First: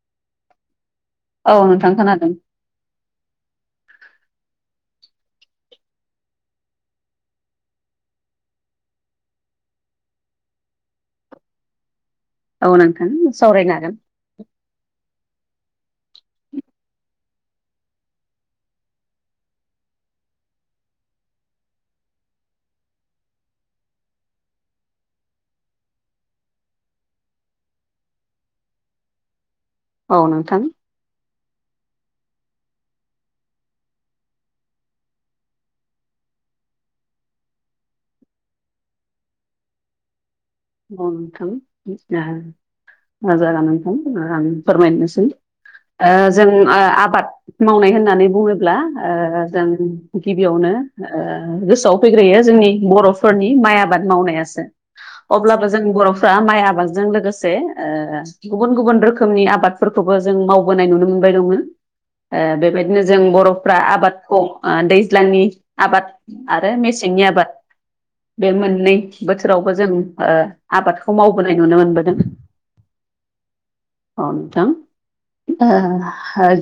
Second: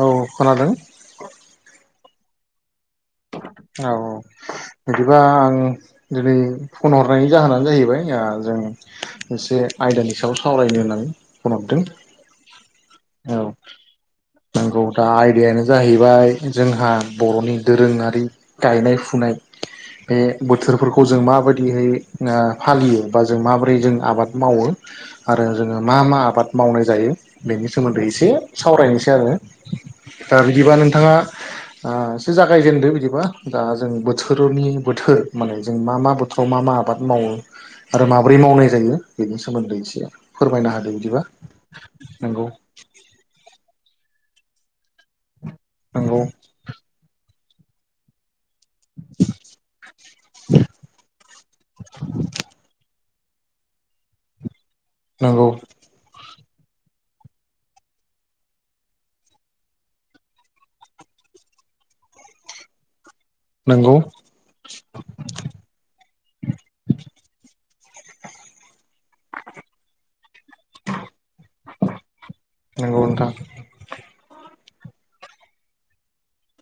औ खोनादों औ नोंथां खोनादों औ बिदिबा आं दिनै फन हरनायनि जाहोनानो जाहैबाय जों मोनसे आयदानि सायाव सावरायनो होननानै फन हरदों औ नोंथां औ सावरायनो हागोन नंगौ दा आयदायानो जाहैबाय जोंहा बर'नि दोरोङारि गायनाय फुनाय बे बोथोरफोरखौ जों माबादिहै फालियो बा जों माबोरै जों आबाद मावो। आरो जोङो मा मा आबाद मावनाय जायो बेनि सोमोन्दै एसे सावरायनोसै आरो। औ दा नोंथां बिदिबा नोंथाङासो एसे जागायजेनदो बिदिबा। दा जों बोथोरनि बोथोर माने जों मा मा बोथोराव मा मा आबाद मावो। आरो माब्रै मावनाय जायो बेनि सोमोन्दै एसे फोरमायना हादों औ बिदिबा नोंथां ओ नंगौ। जागोन नोंथां आं फोरमायनोसै नंगौ जों आबाद मावनाय होननानै बुङोब्ला जों गिबियावनो गोसोआव फैग्रोयो जोंनि बर' फोरनि माइ आबाद मावनायासो। नंगौ अब्लाबो जों बर'फ्रा माइ आबादजों लोगोसे गुबुन गुबुन रोखोमनि आबादफोरखौबो जों मावबोनाय नुनो मोनबाय दङो। बेबायदिनो जों बर' फ्रा आबादखौ दैज्लांनि आबाद आरो मेसेंनि आबाद बे मोननै बोसोरावबो जों आबादखौ मावबोनाय नुनो मोनबोदों। नंगौ नोंथां अ नोंथां।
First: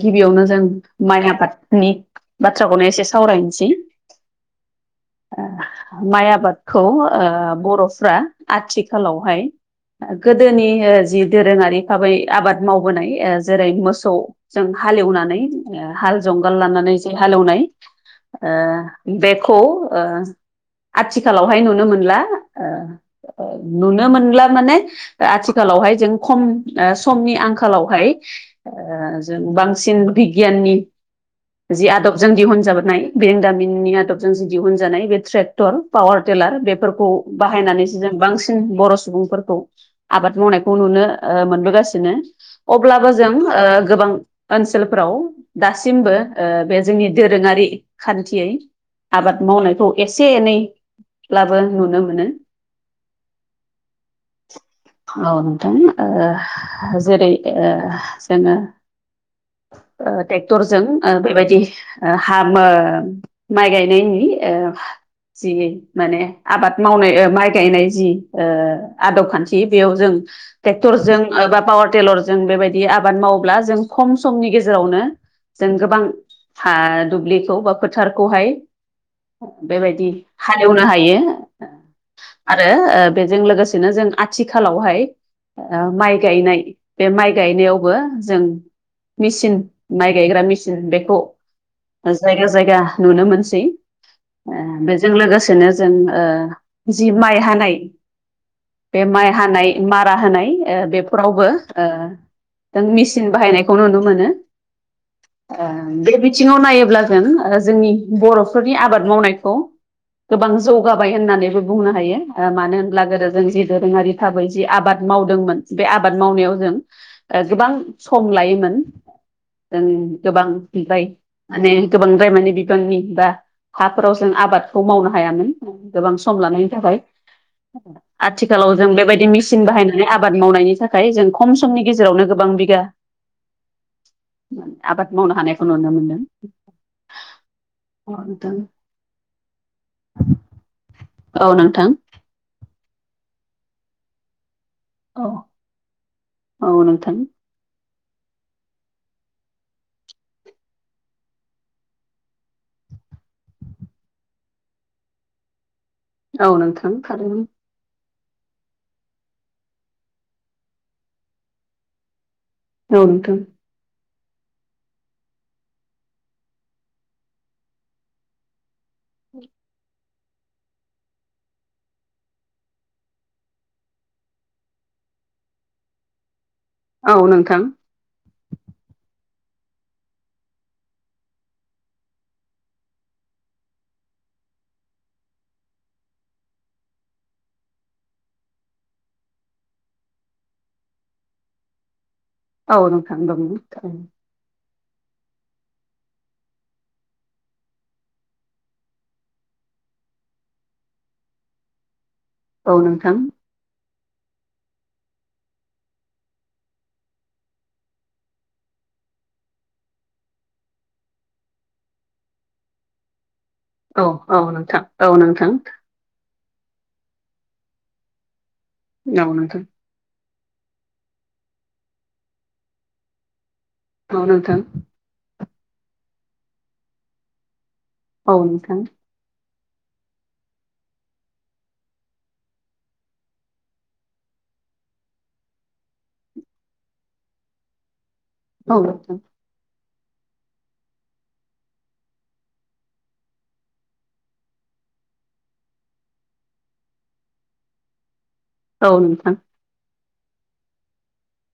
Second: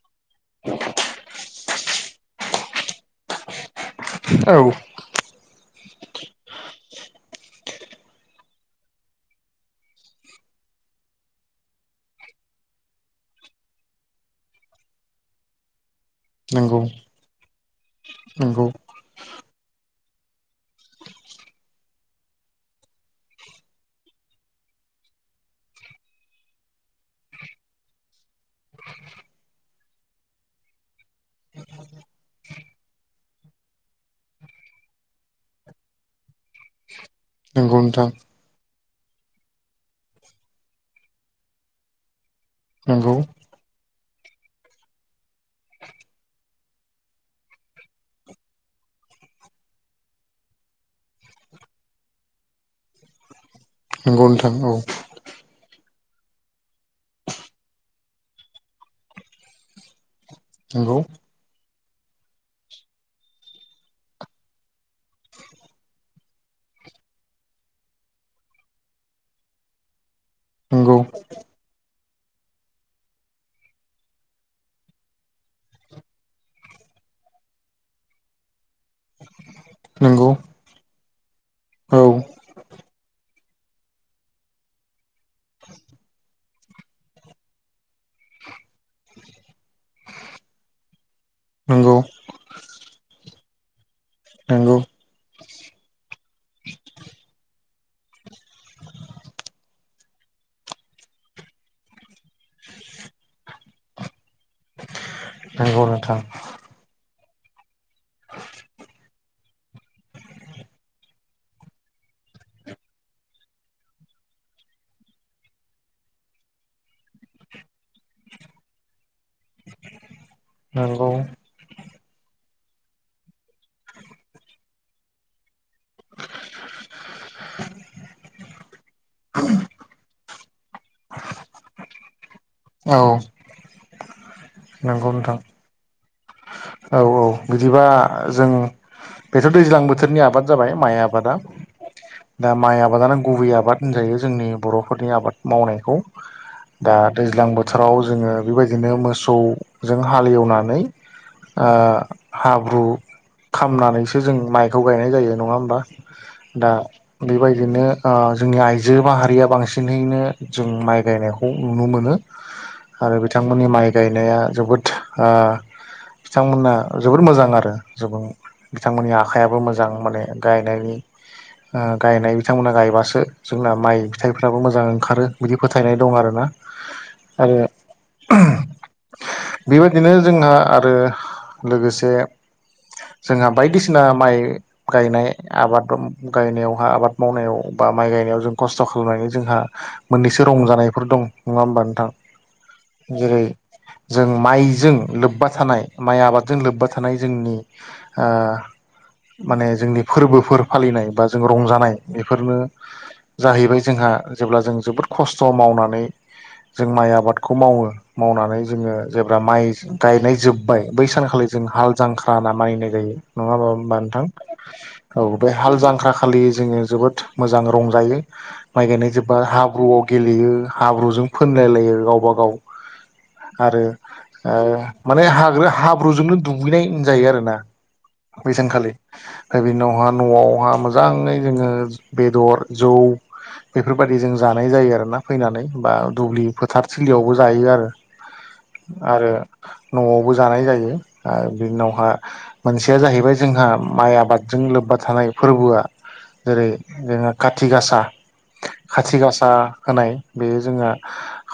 गिबियावनो जों माइ आबादनि बाथ्राखौनो एसे सावरायनोसै औ। माइ आबादखौ बर'फ्रा आथिखालावहाय। गोदोनि जि दोरोंङारि भाबै आबाद मावबोनाय जेरै- मोसौ जों हालेवनानै हाल जुंगाल नंगौ लानानै जो हालेवनाय नंगौ ओ बेखौ आथिखालावहाय नुनो मोनला। नुनो मोनानला माने आथिखालावहाय जों खम समनि आंखालावहाय जों बांसिन बिगियाननि जि आदबजों दिहुनजाबोनाय। बेरंदामिननि आदबजों ज दिहुनजानाय बे ट्रेक्टर पावार टिलार बेफोरखौ नंगौ बाहायनानै। नोंथां बांसिन बर' सुबुंफोरखौ आबाद मावनायखौ नुनो मोनबोगासिनो। अब्लाबो नंगौ ओ जों गोबां ओनसोलफ्राव दासिमबो बे जोंनि दोरोङारि खान्थियै आबाद मावनायखौ एसे एनैब्लाबो नुनो मोनो। नोंगौ नोंथां औ। औ नोंथां जेरै जोंङो ट्रेक्टरजों नंगौ बेबायदि हामो माइ गायनायनि जि माने आबाद मावनाय माइ गायनाय जि आदब खान्थि बेयाव जों नंगौ ट्रेक्टरजों बा पावार टिलारजों जों बेबायदि आबाद मावोब्ला जों खम समनि गेजेरावनो जों गोबां हा दुब्लिखौ बा फोथारखौहाय। बेबायदि नंगौ हालेवनो हायो। औ। आरो बेजों लोगोसेनो जों आथिखालावहाय माइ गायनाय बे माइ गायनायावबो जों मेचन माइ गायग्रा मेसिन बेखौ नंगौ जायगा जायगा नुनो मोनसै नंगौ बेजों लोगोसेनो जों जि माइ हानाय बे माइ हानाय मारा होनाय बेफोरावबो नों मेसिन बाहायनायखौ नुनो मोनो नंगौ बे नोंथां बिथिंङाव नायोब्ला आरो जोंनि बर'फोरनि आबाद मावनायखौ गोबां जौगाबाय होननानैबो बुंनो हायो मानो होनब्ला गोदो जों जि दोरोंङारि थाबै जि आबाद मावदोंमोन बे आबाद मावनायाव जों गोबां सम लायोमोन जों गोबां बिबाय नंगौ माने गोबांद्राय माने बिबांनि बा हाफोराव जों आबादखौ मावनो हायामोन गोबां सम लानायनि थाखाय आथिखालाव जों बेबायदि मेसिन बाहायनानै आबाद मावनायनि थाखाय जों खम समनि गेजेरावनो गोबां बिगा औ नंगौ आबाद मावनो नोंथां हानायखौ नुनो मोनदों औ औ बिदिबा जों बेथ' दैज्लां बोथोरनि आबाद जाबाय माइ आबाद औ नोंथां आबादा दा माइ आबादानो गुबै आबाद होनजायो जोंनि बर' नि औ आबाद मावनायखौ नोंथां औ दा नोंथां दैज्लां बो बोथोराव जोंङो बेबायदिनो मोसौजों हालेवनानै हाब्रु खालामामनानैसो जों माइखौ गायनाय जायो नङा होमबा औ दा नोंथां थारैनो बेबायदिनो जोंनि आइजो बा हारिया बांसिनहैनो जों माइ गायनायखौ नुनो मोनो औ आरो नोंथां बिथांमोननि माइ गायनाया जोबोद बिथांमोना जोबोद मोजां आरो जबो बिथांमोननि आखाइाबो मोजां माने गायनायनि गायनाय बिथांमोना गायबासो जोंना माइ फिथाइफ्राबो मोजां ओंखारो बिदि फोथायनाय दं आरो ना औ आरो नोंथां बेबायदिनो जोंहा आरो लोगोसे जोंहा बायदिसिना माइ गायनाय आबाद गायनायावहा आबाद मावनायाव बा माइ गायनायाव जों खस्थ' खालामनायनि जोंहा मोननैसो रंजानायफोर दं नङा होमबा नोंथां औ नोंथां जेरै दं जों माइजों लोब्बा थानाय माइ आबादजों लोब्बा थानाय जोंनि ओ माने जोंनि फोरबोफोर फालिनाय बा जों रंजानाय बेफोरनो औ नोंथां जाहैबाय जोंहा जेब्ला जों जोबोद खस्थ' मावनानै जों माइ आबादखौ मावो मावनानै जोङो जेब्ला माइ गायनाय जोब बाय बै सानखालि जों हाल जांख्रा होनना मानिनाय जायो नङा होमबा होमबा औ नोंथां औ नोंथां औ नोंथां बे हाल जांख्रा फालियो जोङो जोबोद मोजां रंजायो माइ गायनाय औ जोबबा नोंथां हाब्रुआव गेलेयो हाब्रुजों फोनलायलायो गावबा गाव आरो औ ओ नोंथां माने हाग्रा हाब्रुजोंनो दुगैनाय जायो आरो ना औ बेै नोंथां सानखालि बिनि उनावहा न'आवहा मोजाङै जोङो बेदर जौ बेफोरबायदि जों जानाय जायो आरोना फैनानै बा दुब्लि फोथारथिलियावबो जायो आरो औ नोंथां आरो न'आवबो जानाय जायो आरो बि उनावहा मोनसेया जाहैबाय जोंहा माइ आबादजों लोब्बा थानाय फोरबोआ जेरै जोङो खाथि गासा औ खाथि नोंथां गासा होनाय बेयो जोंहा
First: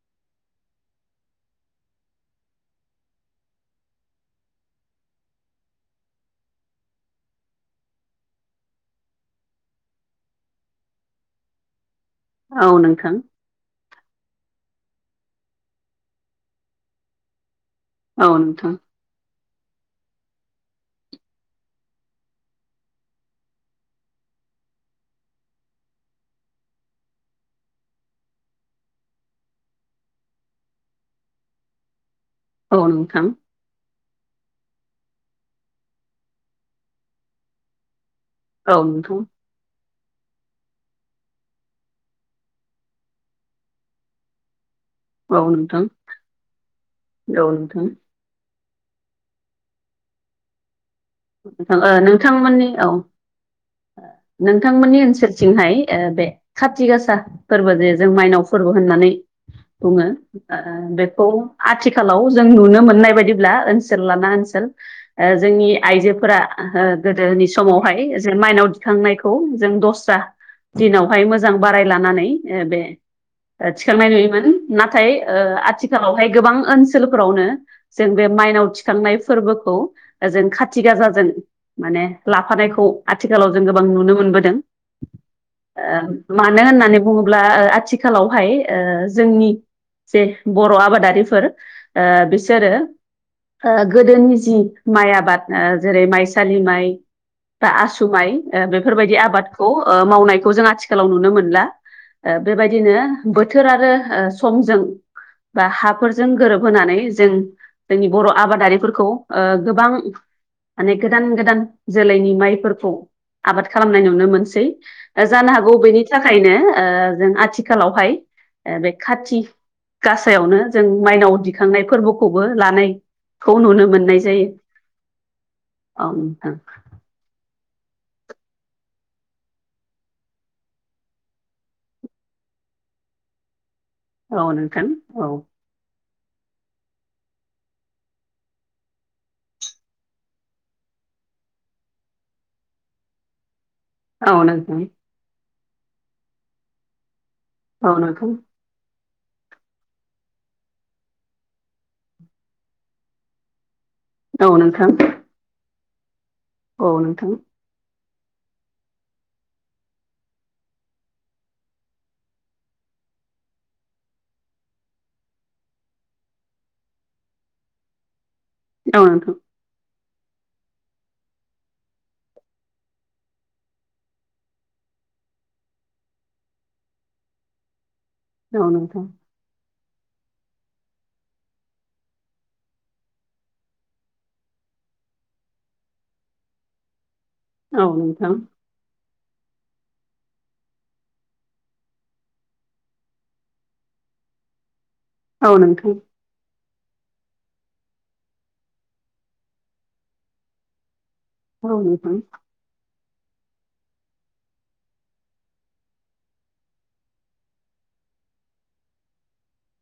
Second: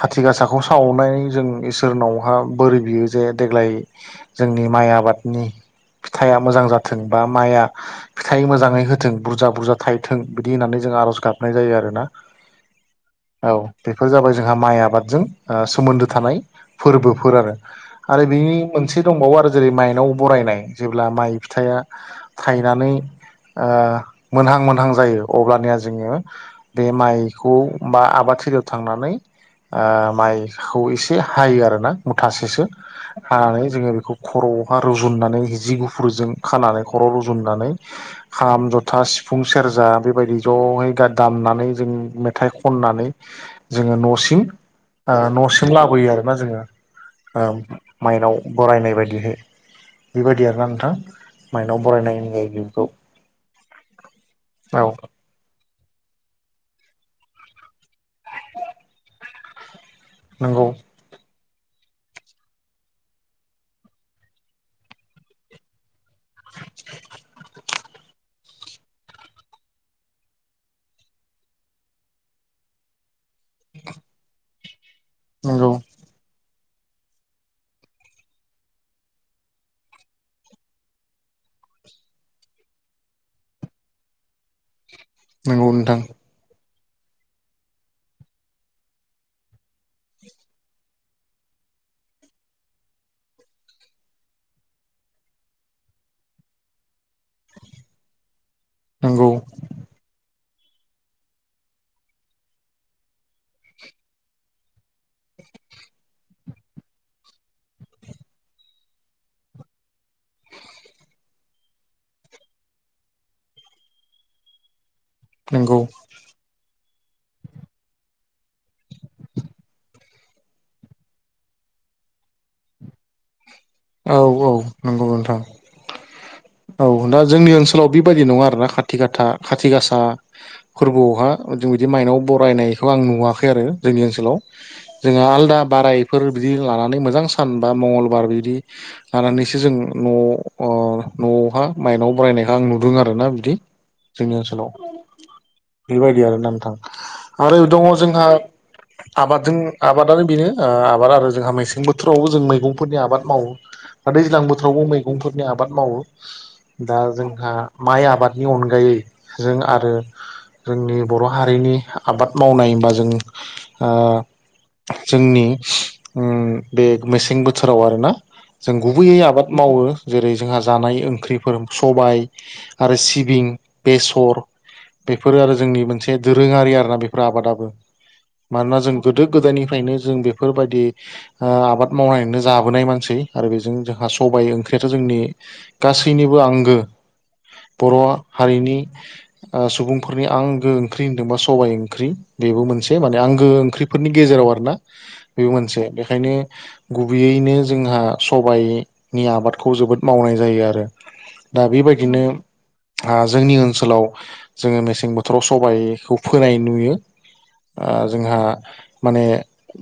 खाथि गासाखौ सावनानै जों इसोरनावहा बोर बियो जे देग्लाय जोंनि माइ आबादनि फिथाइया मोजां जाथों बा माइआ फिथाइ मोजाङै होथों बुरजा बुरजा थायथों बिदि होननानै जों आर'ज गाबनाय जायो आरोना औ नोंथां औ बेफोर जाबाय जोंहा माइ आबादजों सोमोन्दो थानाय फोरबोफोर आरो आरो औ बेनि नोंथां मोनसे दंबावो आरो जेरै माइनाव बरायनाय जेब्ला माइ फिथाइया थायनानै ओ मोनहां मोनहां जायो अब्लानिया जोङो बे माइखौ बा आबाद थलियाव थांनानै ओ माइखौ एसे हायो आरोना मुथासेसो औ नोंथां हानानै जोङो बेखौ खर'आवहा रुजुननानै जि गुफुरजों खानानै खर'आव रुजुननानै खाम औ जथा नोंथां सिफुं सेरजा बेबायदि ज'है दामनानै जों मेथाइ खननानै जोङो न'सिम औ न'सिम नोंथां लाबोयो आरोना जोङो औ नोंथां माइनाव बरायनाय बायदिहै बेबायदि आरोना नोंथां माइनाव बरायनाय होनजायो नोंथांमोननि बेखौ औ औ नोंथांमोननि ओनसोल थिंहाय ओ बे खाथि गासा फोरबो जे जों माइनाव फोरबो होननानै बुङो आ नंगौ बेखौ आथिखालाव जों नुनो मोननाय बायदिब्ला ओनसोल लाना ओनसोल जोंनि आइजोफोरा गोदोनि समावहाय जों माइनाव दिखांनायखौ जों दस्रा दिनावहाय मोजां बाराय लानानै बे थिखांनाय नुयोमोन नाथाय ओ आथि नंगौ आथिखालावहाय गोबां ओनसोलफोरावनो जों बे माइनाव थिखांनाय फोरबोखौ जों खाथि थि गासाजों माने लाफानायखौ आथिखालाव जों गोबां नुनो मोनबोदों नंगौ नोंथां ओ मानो होननानै बुङोब्ला ओ आथिखालावहाय ओ जोंनि जे बर' आबादारिफोर ओ बिसोरो गोदोनि जि माइ आबाद ओ जेरै माइसालि माइ बा आसु माइ बेफोरबायदि नंगौ आबाद मावनायखौ जों आथिखालाव नुनो मोनला ओ बेबायदिनो बोथोर आरो ओ समजों बा हाफोरजों गोरोबहोनानै जों जोंनि बर' आबादारिफोरखौ गोबां माने गोदान गोदान जोलैनि माइफोरखौ आबाद खालामनाय नुनो मोनसै जानो हागौ नंगौ बेनि थाखायनो जों आथिखालावहाय बे खाथि गासायावनो जों माइनाव दिखांनाय फोरबोखौबो लानाय खौ नुनो मोनो औ औ नंगौ नोंथां औ नोंथां औ दा जोंनि ओनसोलाव बेबायदि नङा आरो ना खाथि खाथा खाथि गासा फोरबोआवहा जों बिदि माइनाव बरायनायखौ आं नुवाखै आरो जोंनि ओनसोलाव नोंथां जोंहा औ आलदा बारायफोर बिदि लानानै मोजां सान बा मंगलबार बिदि लानानैसो जों न'आव न'आवहा मायनाव बरायनायखौ आं नुदों आरो ना बिदि जोंनि ओनसोलाव नोंथां बेबायदि आरो ना नोंथां आरो दङ औ नोंथां औ जोंहा आबादजों आबादानो बेनो आबाद आरो जोंहा मेसें बोथोरावबो जों मैगंफोरनि आबाद मावो दा दैज्लां बोथोरावबो नोंथां मैगंफोरनि आबाद मावो औ नोंथां दा औ नोंथां जोंहा माइ आबादनि अनगायै जों आरो जोंनि बर' हारिनि आबाद मावनाय होनबा जों जोंनि बे मेसें बोथोराव आरोना जों औ गुबैयै नोंथां आबाद मावो जेरै जोंहा जानाय ओंख्रिफोर सबाय आरो सिबिं बेसर बेफोरो आरो जोंनि मोनसे दोरोङारि आरोना बेफोर आबादाबो मानोना जों गोदो गोदायनिफ्रायनो जों बेफोरबायदि आबाद मावनानैनो जाबोनाय मानसि आरो बेजों जोंहा सबाय ओंख्रियाथ' जोंनि गासैनिबो आंगो औ बर' नोंथां हारिनि सुबुंफोरनि आंगो ओंख्रि होनदोंबा सबाइ ओंख्रि बेबो मोनसे माने आंगो ओंख्रिफोरनि गेजेराव आरोना बेबो औ मोनसे नोंथां बेखायनो गुबैयैनो जोंहा सबाइनि आबादखौ जोबोद मावनाय जायो आरो दा औ बेबायदिनो नोंथां जोंनि ओनसोलाव जोङो मेसें बोथोराव सबाइखौ फोनाय नुयो जोंहा माने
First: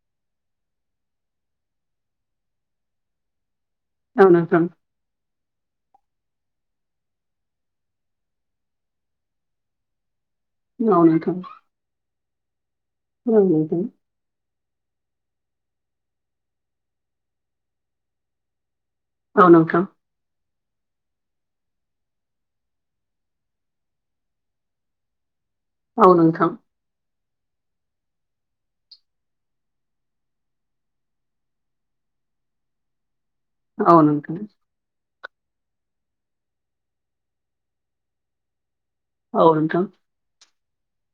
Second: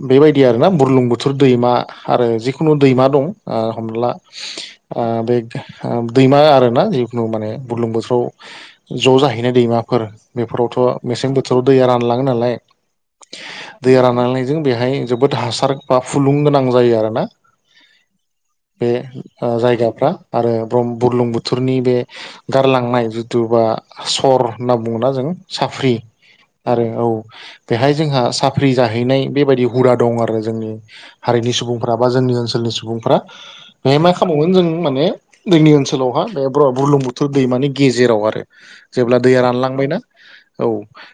बेबायदि आरोना बुरलुंबुथुर दैमा आरो जिखुनु दैमा दं ओ हमना ला औ नोंथां बे दैमा आरोना जिखुनु माने बुरलुंबुथुराव ज' जाहैनाय दैमाफोर औ बेफोरावथ' मेसें नोंथां बोथोराव दैया रानलाङो नालाय औ दैया रान लांनायजों बेहाय जोबोद हासार बा फुलुं गोनां जायो आरोना बे नोंथां जायगाफ्रा आरो ब्रम बुरलुंबुथुरनि बे गारलांनाय जिथु बा सर होनना बुङोना जों साफ्रि औ नोंथां औ नोंथां औ नोंथां आरो औ बेहाय जोंहा साफ्रि जाहैनाय बेबायदि हुदा दं आरो जोंनि हारिनि सुबुंफ्रा बा जोंनि ओनसोलनि सुबुंफ्रा बेहाय औ मा नोंथां खालामबावगोन जों माने जोंनि ओनसोलावहा बे ब्र बुरलुंबुथुर दैमानि गेजेराव आरो जेब्ला दैया औ नोंथां रानलांबायना औ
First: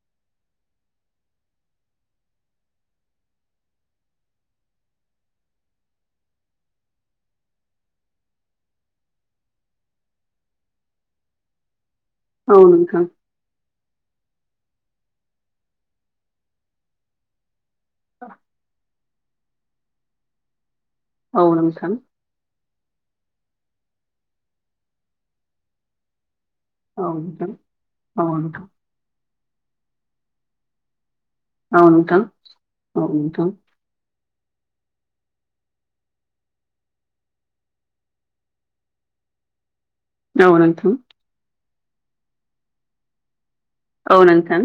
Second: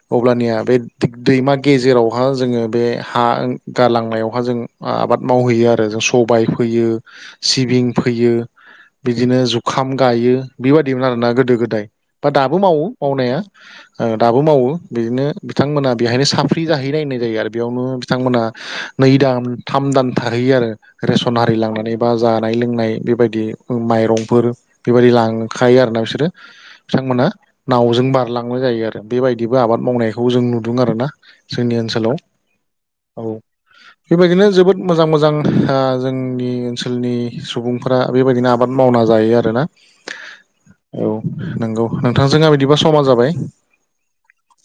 अब्लानिया बे दिग दैमा गेजेरावहा जोङो बे हा गारलांनायावहा जों आबाद मावहैयो आरो जों सबाय फोयो सिबिं फोयो बिदिनो जुखाम गायो बेबायदिमोन आरोना गोदो गोदाय बा औ दाबो मावो नोंथां मावनाया ओ दाबो मावो बिदिनो बिथांमोना बेहायनो साफ्रि जाहैनाय होननाय जायो आरो बेयावनो बिथांमोना नै दान थाम दान थाहैयो आरोे रे औ सनहारि नोंथां लांनानै बा जानाय लोंनाय बेबायदि माइरंफोर बेबायदि लांखायो आरोना बिसोरो औ बिथांमोना नोंथां नावजों औ बारलांनाय नोंथां जायो आरो बेबायदिबो आबाद मावनायखौ जों नुदों आरोना जोंनि औ ओनसोलाव नोंथां औ बेबायदिनो जोबोद मोजां मोजां आ जोंनि ओनसोलनि सुबुंफोरा बेबायदिनो आबाद मावना जायो आरोना औ नोंथां औ नोंगौ नोंथांजोंहा बिदिबा समा जाबाय औ नोंथां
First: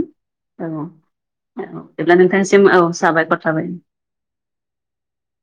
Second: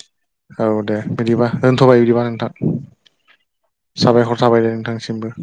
औ दे बिदिबा औ दोनथ'बाय जब्ला बिदिबा नोंथां नोंथांनिसिम औ साबायखर थाबाय साबायखर थाबायदे नोंथांसिमबो